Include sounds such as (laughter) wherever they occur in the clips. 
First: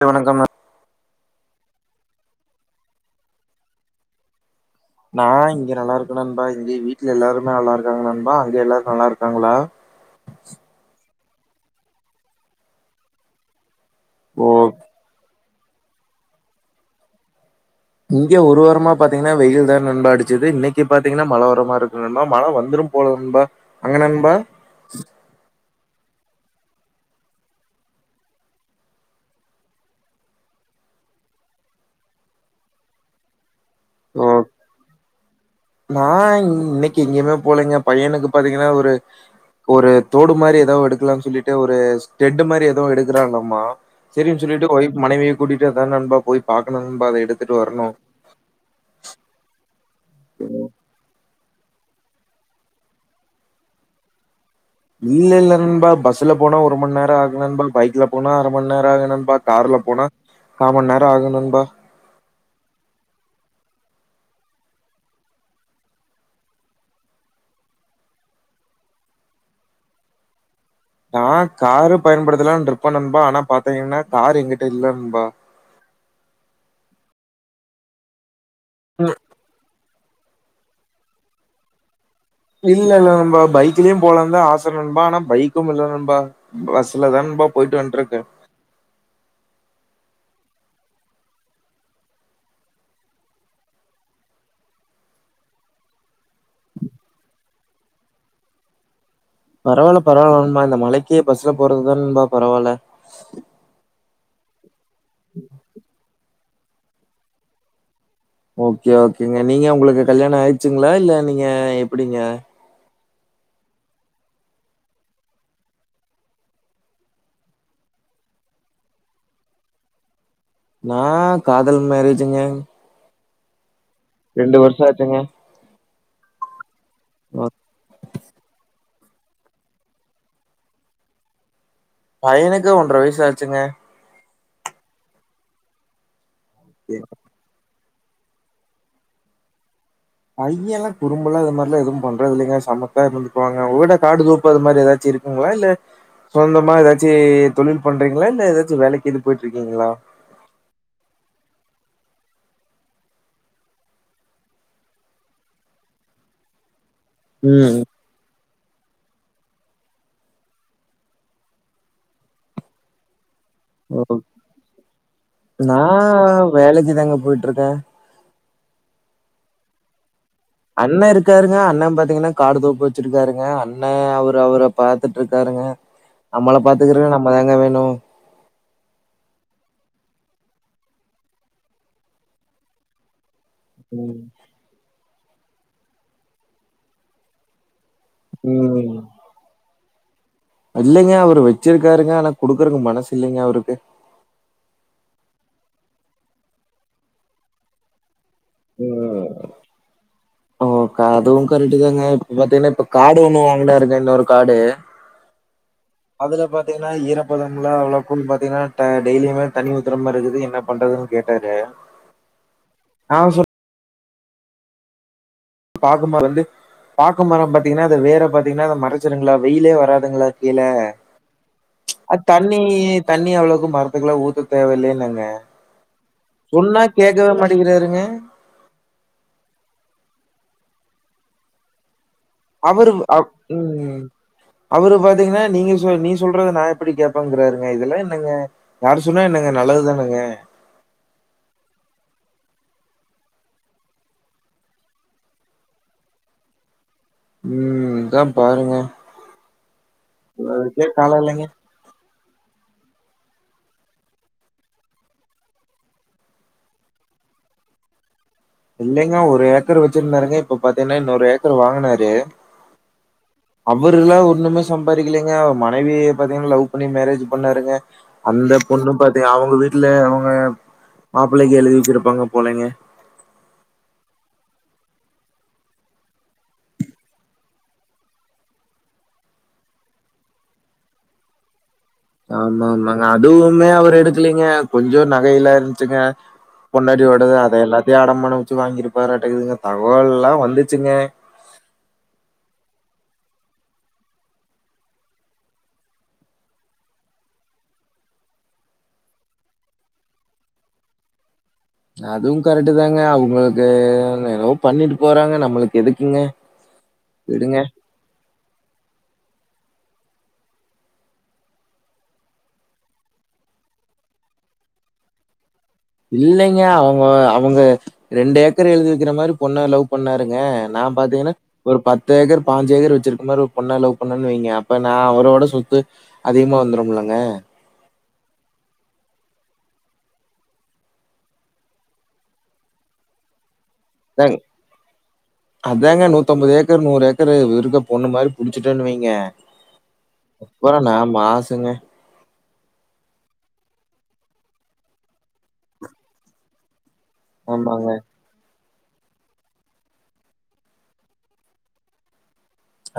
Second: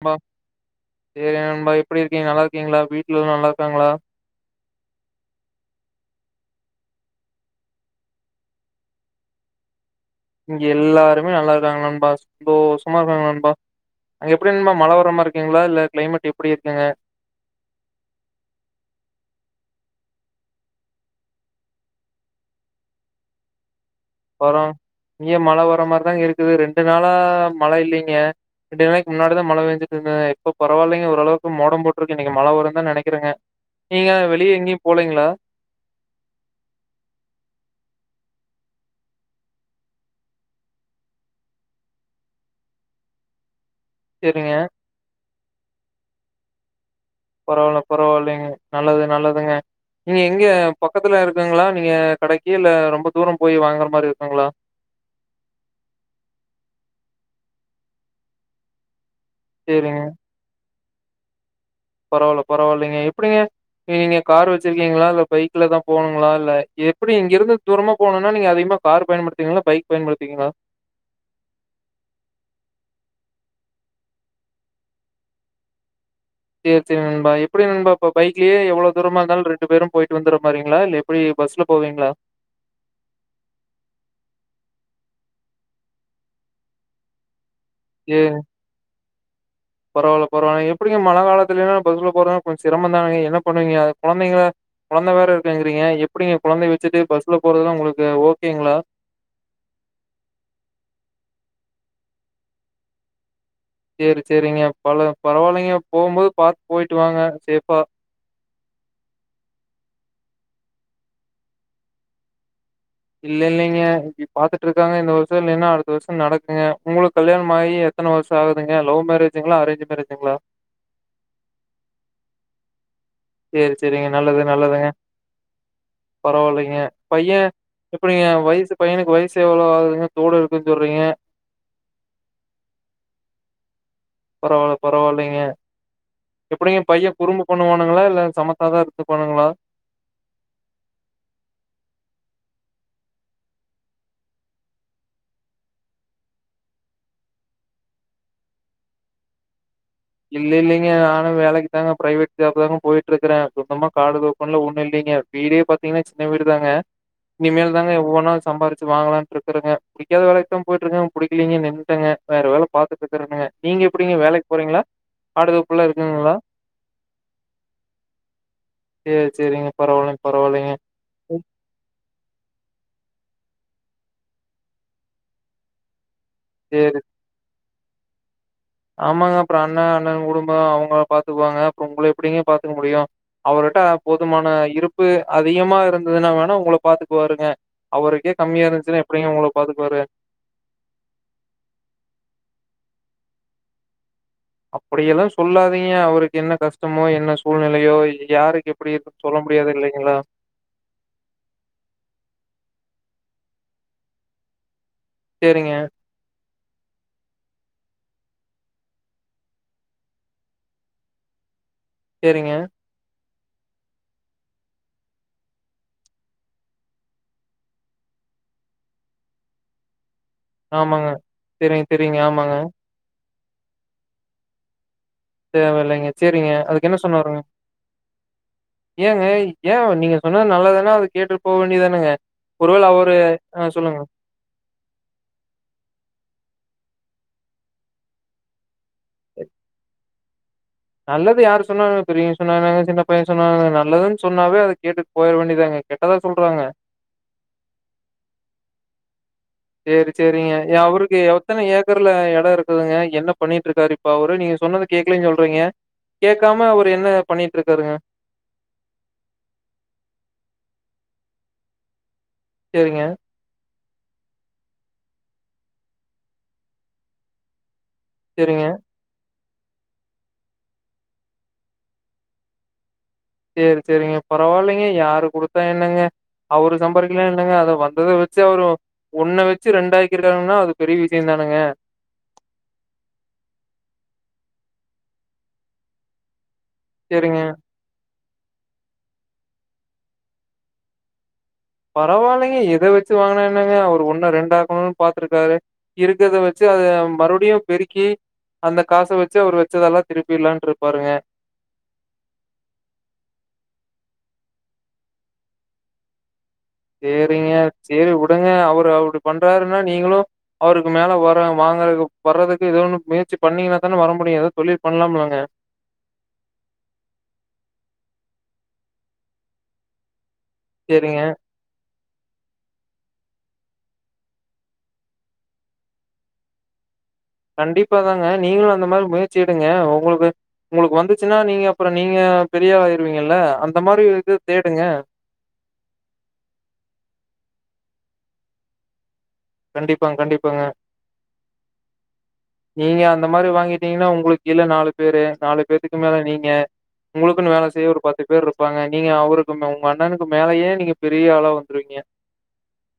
(unintelligible) வணக்கம் எ நண்பா எப்படி இருக்கீங்க நல்லா இருக்கீங்ளா வீட்ல எல்லா நல்லா இருக்காங்ளா நா இங்க நல்லா இருக்கே நண்பா இங்க வீட்ல எல்லாருமே நல்லா இருக்காங்ள நண்பா அங்க எல்லாரு நல்லா இருக்காங்களா இங்க எல்லாருமே நல்லா இருக்காங்க நண்பா சந்தோஷமா இருக்காங்க நண்பா அங்க ஓ எப்படி நண்பா மழ வர மாருக் க்குங்ளா இல்ல க்ளைமேட் எப்டி இருக்குங்க இங்கே ஒருவாரமா பாத்தீங்கன்னா வெயில் தா நண்பா அடிச்சது இன்னைக்கு பாத்தீங்கன்னா மழ வரமாருக்கு நண்பா மழ வந்துரும் போல நண்பா அங்க நண்பா ம் இங்கியு மழ வர மாரிதா இருக்குது ரெண்டு நாளா மழ இல்லீங்க ரெண்டு நாளைக்கு முன்னாடிதா மழ பேஞ்சிட்டு இருந்தது இப்போ பரவாயல்லைங்க ஓரளவுக்கு மோடம் போட்ருக்கு இன்னைக்கு மழ வருந்தா நெனைக்கிறேங்க நீங்க ஓ வெளிய எங்கியு போலீங்ளா நா இன்னைக்கு எங்கயுமே போலங்க பையனுக்கு பாத்தீங்கன்னா ஒரு ஒரு தோடு மாரி ஏதோ எடுக்கலான் சொல்லிட்டு ஒரு ஸ்டெட்டு மாரி ஏதோ எடுக்கறாங்களலாமா சரிின் சேரிங்க சொல்லிட்டுய் மனைவியை கூட்டிட்டு தான் நண்பா போய் பாணும் நா அதை எடுத்து பரவாயில்ல பரவாயில்லைங்க நல்லது நல்லதுங்க இங்க எங்க பக்கத்துல இரு இல்லங்ளா நீங்க கடைக்கு இல்ல ரொம்ப தூர போய் வாங்குற மாரி இருக்குங்ளா இல்ல இல்ல நண்பா பஸ்ல போனா ஒரு மண்நேரோ ஆகு நண்பா பைக்ல போனா அரமண்நேரோ ஆகு நண்பா கார்ல சேரிங்க போனா காமண் நேரோ ஆகு நண்பா பரவால்ல பரவால்லிங்க எப்டிங்க எ நீங்க கார் வெச்சிருக்கீங்ளா இல்ல பைக்ல தா போனுங்ளா இல்ல எப்டி இங்கிருந்து தூரமா போனுனா நீங்க அதிக்மா கார் பயன்படுத்துவீங்ளா பைக் பயன்படுத்துவீங்ளா நா காரு பயன்படுத்தலான் இருப்ப நண்பா ஆனா பாத்தீங்கன்னா கார் எங்கிட்ட இல்ல நண்பா எ செ நண்பா எப்டி நண்பா இப்ப பைக்லே எவ்ளோ ம். தூரமாந்தாலு ரெண்டு பேரு போயிட்டு வந்துற மாரிங்ளா இல்ல எப்டி பஸ்ல போவீங்ளா இல்லல்ல நண்பா பைக்லயு போலந்தா ஆச நண்பா ஆனா பைக்குமில்ல நண்பா பஸ்ல தா ண்பா போயிட்டு ஏ வன்ட்ருக்கே பரவால்ல பரவால்ல எப்டிங்க மழ காலத்திலேலா பஸ்ல போறாங் கொஞ் சிரமோ தானங்க என்ன பண்ணுவீங்க குழந்தைங்கள கொழந்தை வேற இருக்கிங்கிறீங்க எப்டிங்க குழந்தை வச்சுட்டு பஸ்ல போறதுலா உங்ளுக்கு ஓகேங்ளா பரவால்ல பரவால்ல நண்பா இந்த மழைக்கே பஸ்ல போறதுதா நண்பா பரவால்ல சேரி சேரிங்க பல பரவால்லைங்க போம்போது பாத்து போயிட்டு வாங்க சேபா ஓகே ஓகேங்க நீங்க உங்ளுக்கு கல்யாண ஆய்ச்சுங்ளா இல்ல நீங்க எப்டிங்க இல்ல இல்லிங்க இப் பாத்துட்ருக்காங்க இந்த வருஷோ இல்லைனா அடுத்த வருஷோ நடக்குங்க உங்ளுக்கு கல்யாணம் ஆயி எத் த்தன வர்ஷோ ஆகுதுங்க லவ் மேரேஜுங்ளா அரேஞ் மேரேஜுங்ளா நா காதல் மேரேஜுங்க சேரி சேரிங்க நல்லது வருஷம் நல்லதுங்க ஆச்சுங்க. பரவால்லைங்க பையே எப்டிங்க வயசு பையனுக்கு வயசு எவ்ளோ ஆவுதுங்க தோடு எடுக்குன் சொல்றீங்க பையனுக்கு ஒன்ர வயசு ஆச்சுங்க பரவால்ல பரவால்லைங்க எப்டிங்க பைய குறும்பு பண்ணுவானுங்ளா இல்ல சமத்தாதா இர்ந்துப்பாணுங்ளா பையலா குறும்பலா அது மாரிலா எதுவு பண்றதுல்லைங்க சமத்தா இர்ந்துக்கு வாங்க வீட காடு தோப்பு அத மாரி ஏதாச்சிருக் உங்ளா இல்ல சொந்தமா ஏதாச்சு தொழில் பண்றீங்ளா இல்ல ஏதாச்சு வேலைக்கி இது போயிட்ருக்கீங்ளா இல்ல இல்லிங்க நானு வேலைக்கு தாங்க பிரைவேட் ஜாப் தாங்க போயிட்ருக்கறே சொந்தமா காடு தோப்புன்லா ஒண்ணு இல்லைங்க வீடே பாத்தீங்னா சின்ன வீடு தாங்க இனிமேல் ம். தாங்க ஒவ்வொன்னா சம்பாரி ச்சு வாங்கலான் ருக்கிறங்க பிடிக்காத வேலைக்தா போயிட்ருக்க புடிக்கிளிங்க நின்ட்டேங்க வேற வேலபாத் துட்ருக்கறங்க நீங்க எப்டிங்க வேலைக் போறீங்ளா நா வேலைக்கு தாங்க போயிட்ருக்க சேர் செரிங்க பரவால்லங் பரவால்லைங்க அண்ணே இருக்காருங்க அண்ணே பாத்தீங்னா காடு தோப்பு வெச்சிருக்காருங்க அண்ணே அவர் அவுர பாத்துட்ருக்காருங்க நம்மள சேரி. பாத்துக்கிறக நம்மதாங்க வேணு ஆமாங்க அப்ற அண்ண அண்ணன் குடும்போ அவுங்கள பாத்துக்குவாங்க அப்ற உங்கள எப்டிங்க பாத்துக்க முடியு அவருட்ட ம். போதுமான இருப்பு அதிகமா இருந்ததுனா வேணா உங்கள பாத்துக்குவாருங்க அவருக்கே கம்மியா ம். இருன்சுனா எப்டிங்க உங்கள பாத்துக்குவாரு இல்லைங்க அவரு வெச்சிருக்காருங்க ஆனா குடுக்குறக்கு மனசு இல்லைங்க அவருக்கு அப்டியெல்லா சொல்லாதீங்க அவருக்கு என்ன கஷ்டமோ என்ன சூழ்நிலையோ யாருக் எப்டி இருக் ம். சொல்ல முடியாது இல்லைங்ளா ஓ க அதுவு கரெட்டு தாங்க இப்ப பாத்தீங்னா இப்ப காடு ஒண்ணு வாங்குனாருங்க இன்னொரு காடு சேரிங்க அதுல பாத்தீங்கன்னா ஈரப்பதம்லா அவ்ளவுக்கு பாத்தீங்கன்னா ட டெய்லியுமே தன்னி ஊத்தர மாதிருக்குது என்ன பண்றதுன்னு கேட்டாரு சேரிங்க ஆ சொல் பாக்கு மரோ வந்து பாக்கு மரோ பாத்தீங்கன்னா அத வேற பாத்தீங்கன்னா அத மறைச்சுருங்களா வெயிலே வராதுங்களா கீழ ஆமாங்க. தெரியும், அ தெரியுங்க. ஆமாங்க. தண்ணி தண்ணி அவ்ளோக்கு மரத்துக்குல்லா ஊத்த தேவையில்லலங்க தேவையில்லைங்க. சரிங்க. சொன்னா அதுக்கு என்ன கேட்கவே சொன்னாருங்க? மாட்டிக்கிறாருங்க ஏங்க எய நீங்க சொன்னது நல்லாது தானா அவுரு கேட்டுட்டு போக வேண்டியதானங்க ஒருவேள அவரு அவ் ஆ சொல்லுங்க ம் அவரு பாத்தீங்கன்னா நீங்க சொ நீ சொல்றது நா எப்டி கேடப்பங்கிறாருங்க இதுல்லா என்னங்க யாரு சொன்னா என்னங்க நல்லதுதானங்க நல்லது யாரு சொன்னாங்க பெரியங்க சொன்னாங்கன்னாங்க சின்ன பைய சொன்னாங்க நல்லதுன்னு சொன்னாவே அத கேட்டு போயிட வேண்டியதாங்க கெட்டதா சொல்றாங்க ம் இதா பாருங்க சேரி சேரிங்க அதுக்கே காலோ அவருக்கு இல்லைங்க எத்தன ஏக் ஏக்கர்ல இட இருக்குதுங்க என்ன பண்ணிட்டு இருக்காரு இப்ப அவரு நீங்க சொன்னத கேக்கலன்னு சொல்றீங்க கேட்காம அவரு என்ன பண்ணிட்டு இருக்காருங்க இல்லைங்கா ஒரு ஏக்கர் வச்சிருந்தாலூமே இப்ப பாத்தீங்கன்னா இன்னொரு ஏக்கர் வாங்குனாரு சேரிங்க அவுருல்லா ஒண்ணுமே சம்பாதிக்கரிக்கலங்க அவரு மனைவிய பாத்தீங்கன்னா லவ் பண்ணி மேரேஜ் பண்ணாருங்க அந்த சரிங்க. பொண்ணு பாத்தீங்க அவங்க வீட்டுல அவங்க மாப்பிள்ளைக்கு எழுதி வச்சிருப்பாங்க போளங்க சேரி சேரிங்க பரவாயில்லங்க யாரு குடுத்தா என்னங்க அவரு சம்பாரிக்கல்லான்னா என்னங்க அத வந்தத வச்சு அவரு ஒன்ன வச்சு ரெண்டா ஆக்கி இருக்காங்கன்னா அது பெரிய விஷய தானங்க ஆமா ஆமாங்க அதுவுமே அவர் எடுக்கலீங்க கொஞ்ச நகையிலா இருந்துச்சுங்க பொன்னாடி ஓடுது சேரிங்க அத எல்லாத்தையு அடம்மான்னம் வச்சு வாங்கியிருப்பார்ட்டக்குதுங்க தகவல் எல்லாம் வந்துச்சுங்க பரவாயில்லைங்க எத வச்சு வாங்கினா என்னங்க அவரு ஒண்ணு ரெண்டாக்கணும்ன்னனு பாத்துருக்காரு இருக்கத வச்சு அத மறுபடியு பெருக்கி அந்த காச வச்சு அவர் வச்சதெல்லா திருப்பிலான்னு இருப்பாருங்க அதுவு கரெக்ட தாங்க அவங்களுக்கு என்னவோ பண்ணிட்டு போறாங்க நம்மளுக்கு எதுக்குங்க (unintelligible) சேரிங்க விடுங்க. சேரி விடுங்க அவரு அப்டி பண்றாருன்னா நீங்களு அவருக்கு மேல வர வாங்கறக்கு வர்றதுக்கு ஏத ஒன்னு முயற்சி பண்ணீங்கன்னா தான வர முடியு ஏதோ தொழில் பண்ணலாம்லங்க இல்லைங்க அவங்க அவங்க ரெண்டு ஏக்கர் எழுதிவிக்கிற மாதிரி பொண்ணு லவ் பண்ணாருங்க ந சேரிங்க பாத்திங்கன்னா ஒரு பத்து ஏக்கர் பாஞ்சு ஏக்கர வச்சிருக்கக்கு மாதிரி ஒரு பொண்ணா லவு பண்ணன்னு வைங்க அப்ப நா அவரோட சுத்து அதிகமா வந்துடும்லங்க கண்டிப்பா தாங்க நீங்களு அந்த மாதிரி முயற்சி எடுங்க உங்களுக்கு உங்களுக்கு வந்துச்சுன்னா நீங்க அப்பற நீங்க பெரிய ஆளா ஆயிருவீங்கல்ல அந்த மாதிரி இது அதாங்க தேடுங்க அதாங்க நூத்தம்பது ஏக்கர் நூறு ஏக்கர் இருக்குற பொண்ணு மாதிரி புடிச்சுட்டன்னு வைங்க கண்டிப்பாங்க, கண்டிப்பாங்க. அப்பற நா மாசுங்க நீங்க அந்த மாதிரி வாங்கிட்டீங்கன்னா உங்களுக்கு கீழ நாலு பேரு நாலு பேத்துக்கு மேல நீங்க உங்களுக்குன்னு வேல ஆமாங்க செய்ய ஒரு பத்து பத்து பேர் இருப்பாங்க நீங்க அவருக்கு உங்க அண்ணனுக்கு மேலயே நீங்க பெரிய ஆளா வந்துருவீங்க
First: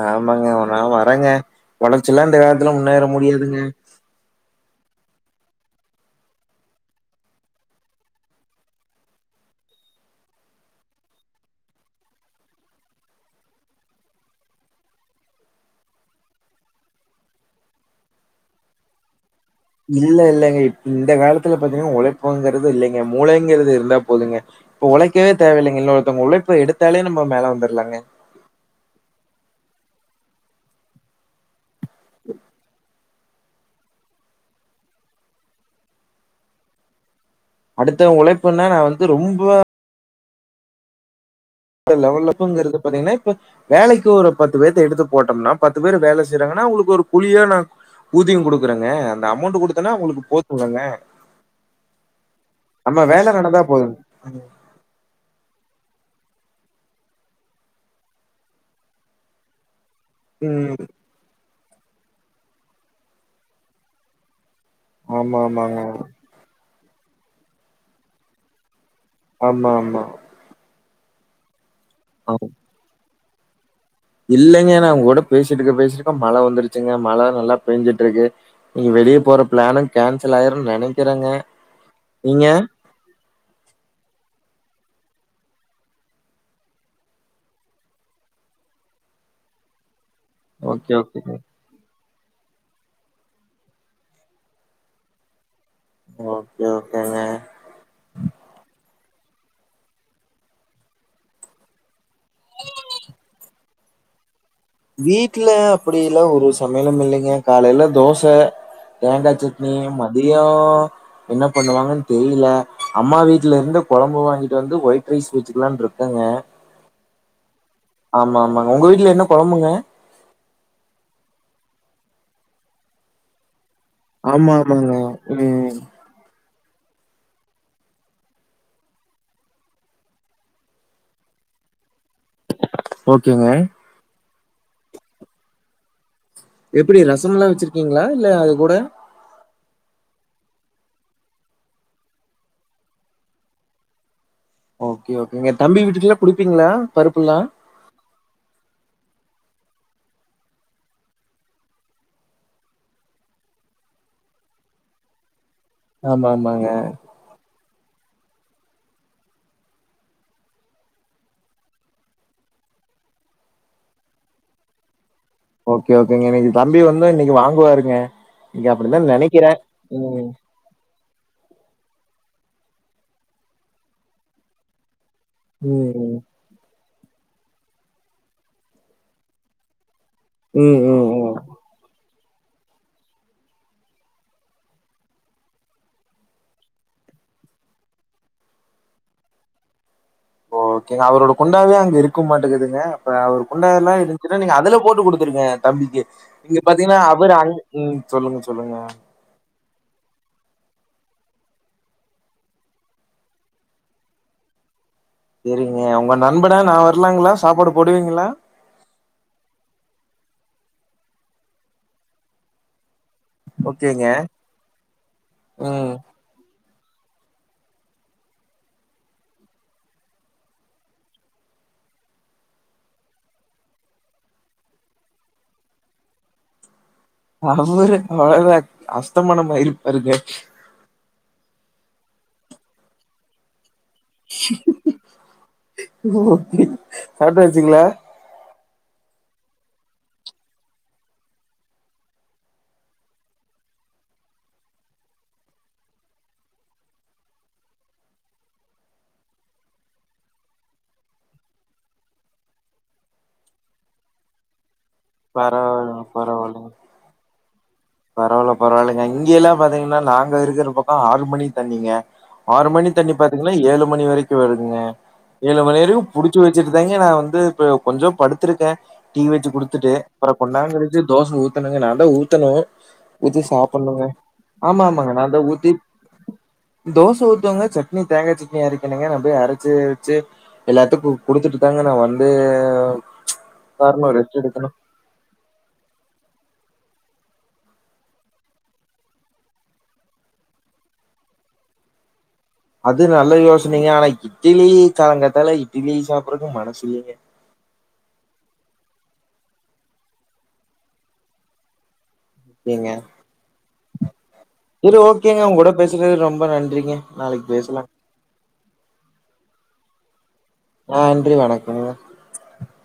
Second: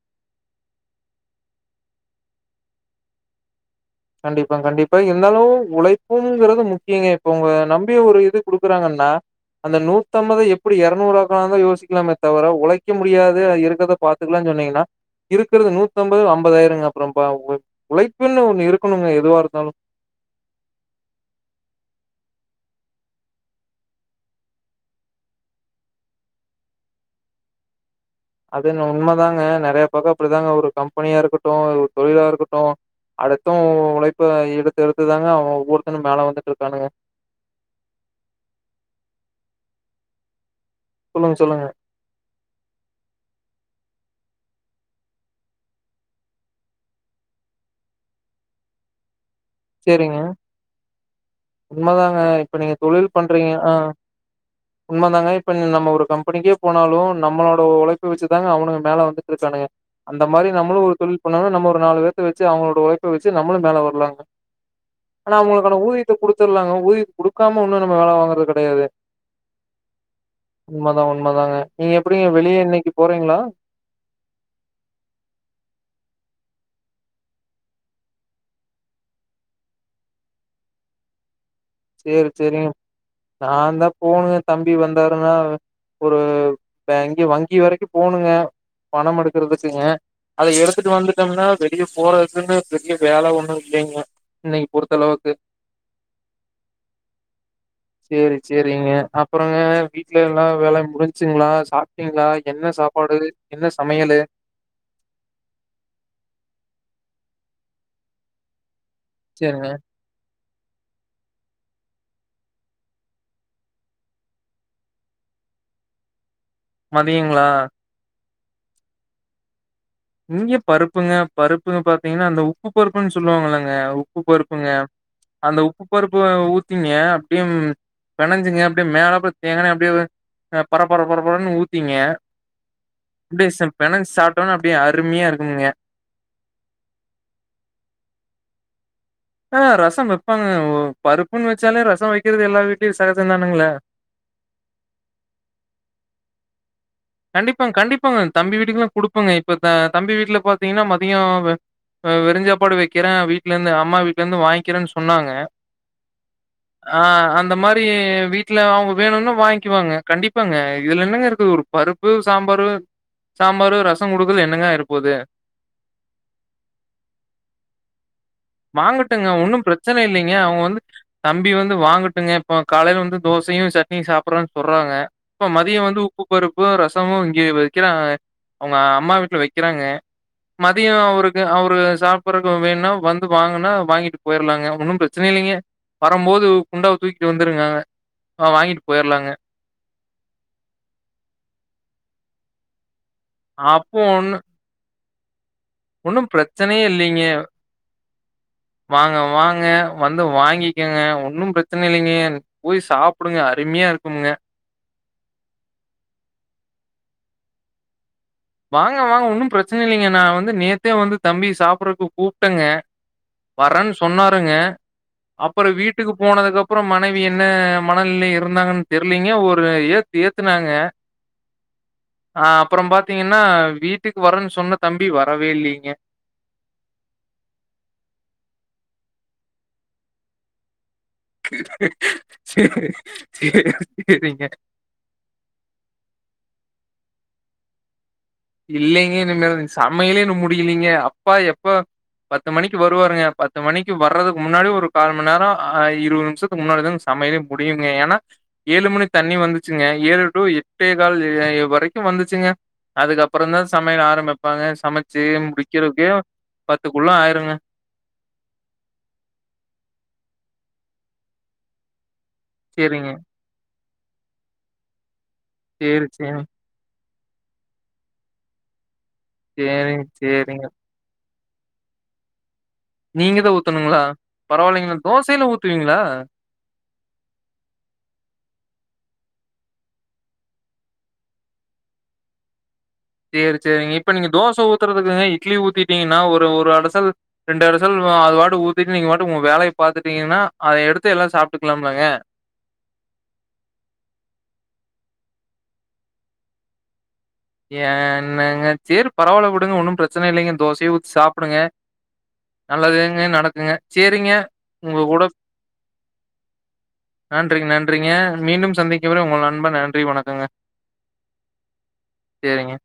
ஆமாங்க நா வர்றேங்க ஒழச்சில்லா இந்த காலத்துல முன்னேற முடியாதுங்க கண்டிப்பா கண்டிப்பா இருந்தாலு உழைப்புங்கிறது முக்கியங்க இப்ப உங்கள நம்பி ஒரு இது குடுக்குறாங்கன்னா அந்த நூத்தம்த எப்டி இரநூறுாக்கலாந்தா யோசிக்கலாமே தவர உழைக்க முடியாது இருக்கிறத பாத் துக்கலா சொன்னீங்கன்னா இருக்கறது நூத்தம்பது ஐம்பதாயிருங்க அப்றம்பா உழைப்புன்னு ஒண்ணு இருக் கணுங்க எதுவா இருந்தாலு இல்ல இல்லங்க இந்த காலத்துல பாத்தீங்கன்னா உழைப்புங்கிறது இல்லங்க மூளைங்கிறது இருந்தா போதுங்க இப்ப உழைக்கவே தேவையில்லைங்க இன்னொருத்தவங்க உழைப்ப எடுத்தாலே நம்ம மேல வந்துரலாங்க அது என்ன உண்மதாங்க நெறைய பக்கோ அப்டிதாங்க ஒரு கம்பெனியா இருக்கட்டு ஒரு தொழிலா இருக்கட்டு அடுத்தவே உழைப்ப எடுத்து எடுத்துதாங்க ஒவ்வொருத்தனு மேல வந்துட்ருக்கானுங்க அடுத்தவே உழைப்புன்னா நா வந்து ரொம்ப சொல்லுங்க சொல்லுங்க இந்த லெவலப்ங்கிறது பாத்தீங்கன்னா இப்ப வேலைக்கி ஒரு பத்து பேத்த எடுத்து போட்டம்னா பத்து பேரு வேல செய்றாங்கன்னா அவுங்களுக்கு ஒரு குழியா நா ஊதியோ குடுக்குறங்க அந்த அமௌண்ட் குடுத் தன்னா சரிங்க. அவுங்களுக்கு போது இல்லங்க உண்மதாங்க. இப்ப நீங்க நம்ம வேலை நடந்தா போது ம் உண்ம தாங்க இப்ப நம்ம ஒரு கம்பெனிக்கே போனாலு நம்மளோட உழைப்ப வச்சிதாங்க அவனுங்க மேல வந்துட்ருக்கானுங்க அந்த மாரி நம்மளு ம். ஒரு தொழில் பண்ணோன்னா நம்ம ஒரு நாலு பேத்த வச்சி அவுங்களோட உழைப்ப வச்சி நம்மளு மேல வரலாங்க ஆனா ஆமா, அவுங்களுக்கான ஆமாங்க. ஊதியத்த குடுத்துர்லாங்க ஊதியத்த குடுக்காம ஒண்ணு நம்ம வேலை வாங்கறது கெடையாது ஆமா ஆமா உண்மதா உண்மதாங்க நீங்க எப்டிங்க ஆம். வெளிய இன்னக்கி போறீங்களா இல்லங்க நா உங்க கூட பேசிட்டு இருக்க பேசிட்டு இருக்க மழ வந்துருச்சிங்க மழ நல்லா பேஞ்சிட்டு இருக்கு நீங்க வெளிய போற பிளானு கேன்சல் ஆயிருன்னு நெனைக்கிறேங்க சேரி நீங்க? சேரிங்க நான்தா போணுங்க தம்பி வந்தாருன்னா ஒரு பேங் வங்கி வரைக்கு போணுங்க பணம் எடுக்கறதுக்குங்க அத எடுத்துட்டு ஓகே, ஓகேங்க. வந்துட்டம்னா வெளிய போறதுக்குன்னு பெரிய வேல ஒண்ணு இல்லைங்க இன்னக்கி பொறுத்த அளவுக்கு ஓகே ஓகேங்க சேரி சேரிங்க அப்பறங்க வீட்ல எல்லா வேலையு முடிஞ்சிங்களா சாப் டீங்களா என்ன சாப்பாடு என்ன சமையலு வீட்ல அப்டி எல்லா ஒரு சமையலும் இல்லைங்க காலேல தோச தேங்கா சேரிங்க. சட்னி மதியோ என்ன பண்ணுவாங்கன்னு தெரியல அம்மா வீட்ல இருந்து கொழம்பு வாங்கிட்டு வந்து ஒயிட் ரைஸ் வச்சுக்கலான்னு இருக்கேங்க மதியங்களா ஆமா ஆமாங்க உங்க வீட்ல என்ன கொழம்புங்க இங்க பருப்புங்க பருப்புங்க பாத்தீங்கன்னா அந்த உப்பு பருப்புன்னு சொல்லுவாங்க இல்லங்க உப்பு ஆமா பருப்புங்க ஆமாங்க அந்த ம் உப்பு பருப் ப ஊத்திங்க அப்டியே பெனஞ்சிங்க அப்டியே மேலப்ல தேங்கா எண்ணெய அப்டியே பரப்பர பரப்பரன்னு ஊத்திங்க ஓகேங்க அப்டியே ச பெனஞ்சி சாப்ட்டோனா அப்டியே அருமையா இருக்கும்ங்க எப்டி ரசம்ல்லா வச்சிருக்கீங்களா இல்ல அது கூட ஆ ரசம் வைப்பாங்க பருப்புன்னு வச்சாலே ரசம் வைக்கிறது எல்லா வீட்லயு சகஜந்தானுங்களே ஓகே ஓகேங்க தம்பி வீட்டுக்குல்லா குடுப்பீங்களா பருப்புல்லா ஆ கண்டிப்பாங்க தம்பி வீட்டுக்குலா குடுப்பேங்க இப்ப தம்பி வீட்ல பாத்தீங்கன்னா மதியோ ஆ வெறுஞ்சாப்பாடு வைக்கிறே வீட்ல இருந்து அம்மா வீட்ல இருந்து வாங்கிறேன்னு சொன்னாங்க ஆமா ஆமாங்க ஆ அந்த மாரி வீட்டுல அவங்க வேணும்னா வாங்க்கிவாங்க கண்டிப்பாங்க இதுல என்னங்க இருக்குது ஒரு பருப்பு சாம்பாரு சாம்பார் ரசம் கொடுக்க என்னங்கா ஆயிரப்போது ஓகே ஓகேங்க இன்னைக்கு தம்பி வந்த இன்னைக்கு வாங்குவாருங்க இன்னைக்கு அப்படிதான் நனைக்கிறேன் ம் அவ வந்து தம்பி வந்து வாங்கட்டுங்க இப்போ காலையில வந்து தோசையும் சட்னியும் சாப்பிடுறோன் சொல்றாங்க இப்ப மதியம் வந்து ம் உப்பு பருப்பு ரசமும் இங்க வைக்கிற அவங்க அம்மா வீட்டுல வைக்கிறாங்க ம் ம் மதியம் ஒரு ம் கு அவரு சாப்புரகு வேணும்னா வந்து வாங்கனா வாங்கிட்டு போயிர்லாங்க ஒன்னும் பிரச்சன இல்லைங்க வரும்போது குண்டாவ தூக்கிட்டு வந்துருங்காங்க ஆ வாங்கிட்டு போயர்லாங்க ஓகேங்க அவரோட குண்டாவே அங்க இருக்க மாட்டேங்கதுங்க அப்ப அவர் குண்டாலா அப்போ ஒண்ணு இருந்துச்சுன்னா நீங்க அதல போட்டு கொடுத்துருங்க தம்பிக்கு ஒண்ணும் நீங்க பிரச்சனையே பாத்தீங்கன்னா அவரு அ ம் சொல்லுங்க சொல்லுங்க நாங்க வாங்க வந்து வாங்கிக்கோங்க ஒன்னும் பிரச்சனை இல்லைங்க போய் சாப்புடுங்க அருமையா இருக்குங்க சரிங்க உங்க நண்பன நான் வரலாங்களா சாப்பாடு போடுவீங்களா வாங்க வாங்க ஒன்னும் பிரச்சனை இல்லைங்க நான் வந்து நேத்தே வந்து தம்பி சாப்பிடுறக்கு கூப்பிட்டங்க வரேன் ஓகேங்க. சொன்னாருங்க அப்ரோ ம். வீட்டுக்கு போனதுக்குப்புரோ மனைவி என்ன மனநய இருந்தாங்கன்னு தெரியலீங்க ஒரு ஏத்து ஏத்துனாங்க அ அப்புறம் பாத்தீங்கன்னா வீட்டுக்கு வரேன்னு சொன்ன தம்பி வரவே இல்லைங்க அவரு அவ்வளவு அஸ்தமானமாயிபாருங்க ச ச ஓகே சாப்டாச்சுங்களா இல்லைங்க என்னிமல சமையலே இன்னும் முடியலீங்க அப்பா எப்ப பத்து மணிக்கு வருவாருங்க பத்து மணிக்கு வர்றதுக்கு முன்னாடி ஒரு கால் மணி நேரம் இருபது நிமிஷ முன்னதும் சமையல முடியுங்க ஏனா ஏழு மணி தண்ணி வந்துச்சுங்க ஏழு டு எட்டே கால் வரைக்கும் வந்துச்சுங்க அதுக்கப் அப்புறம் தான் சமையல் ஆரம்பிப்பாங்க சமைச்சு பரவால்லங்க, முடிக்கிறதுக்கு பரவால்லங்க. பத்துக்குள்ள ஆயிருங்க பரவால்ல பரவால்லைங்க இங்க எல்லாம் பாத்தீங்கன்னா நாங்க இருக்கிற பக்கம் ஆறு மணி தண்ணீங்க ஆறு மணி சரிங்க. தண்ணி பாத்தீங்கன்னா ஏழு மணி வரைக்கும் வருதுங்க ஏழு மணி சரி, வரைக்கும் சரி, புடிச்சு வச்ச சுட்டுங்க நான் வந்து ப கொஞ்சோ படுத்திருக்க டி வச்சு கொடுத்துட்டு சரிங்க, அப்ரோ சரிங்க. கொண்டா கச்ச தோச ஊ தனுங்க நாதா ஊத்தணும் நீங்க ஊத்தி தா ஊத்தணுங்களா சாப்பிடணுங்க ஆமா பரவாயில்லைங்களா ஆமாங்க நான் தா தோசையில ஊத்தி ஊத்துவீங்களா தோச ஊத்துவங்க சட்னி தேங்காய் சட்னி அரைக்கணுங்க நான் போய் அரச்சு வச்சு எல்லாத்துக்கும் குடுத்துட்டு தாங்க நான் வந்து சரி சரிங்க இப்ப உக்காரணு நீங்க ரெஸ்ட் தோசை எடுக்கணு ஊத்துறதுக்குங்க இட்லி ஊத்திட்டீங்கன்னா ஒரு ஒரு அடைசல் ரெண்டு இரை சல் அது வாட்ட ஊத்திட்டு நீங்க வாட்டும் உங்க வேலையை பாத்துட்டீங்கன்னா அதை எடுத்து எல்லாம் சாப்பிட்டுக்கலாம்லாங்க அது நல்ல யோசனைங்க ஆனா இட்லி காலங்கத்தால இட்லி சாப்படுறக்கு மனசு இலைங்க என்னங்க செரி பரவால்ல விடுங்க ஒன்னும் பிரச்சனை இல்லைங்க தோசையே ஊத்தி சாப்பிடுங்க ஏங்க நல்லதுங்கு நடக்குங்க செரிங்க சரி உங்க கூட ஓகேங்க உங்க பேசுறது ரொம்ப நன்றிங்க நாளைக்கு நன்றிங்க பேசலா நன்றிங்க மீண்டும் சந்திக்கும் வரை உங்க நண்பன் நன்றி வணக்கங்க ஆன்றி வணக்கங்க செரிங்க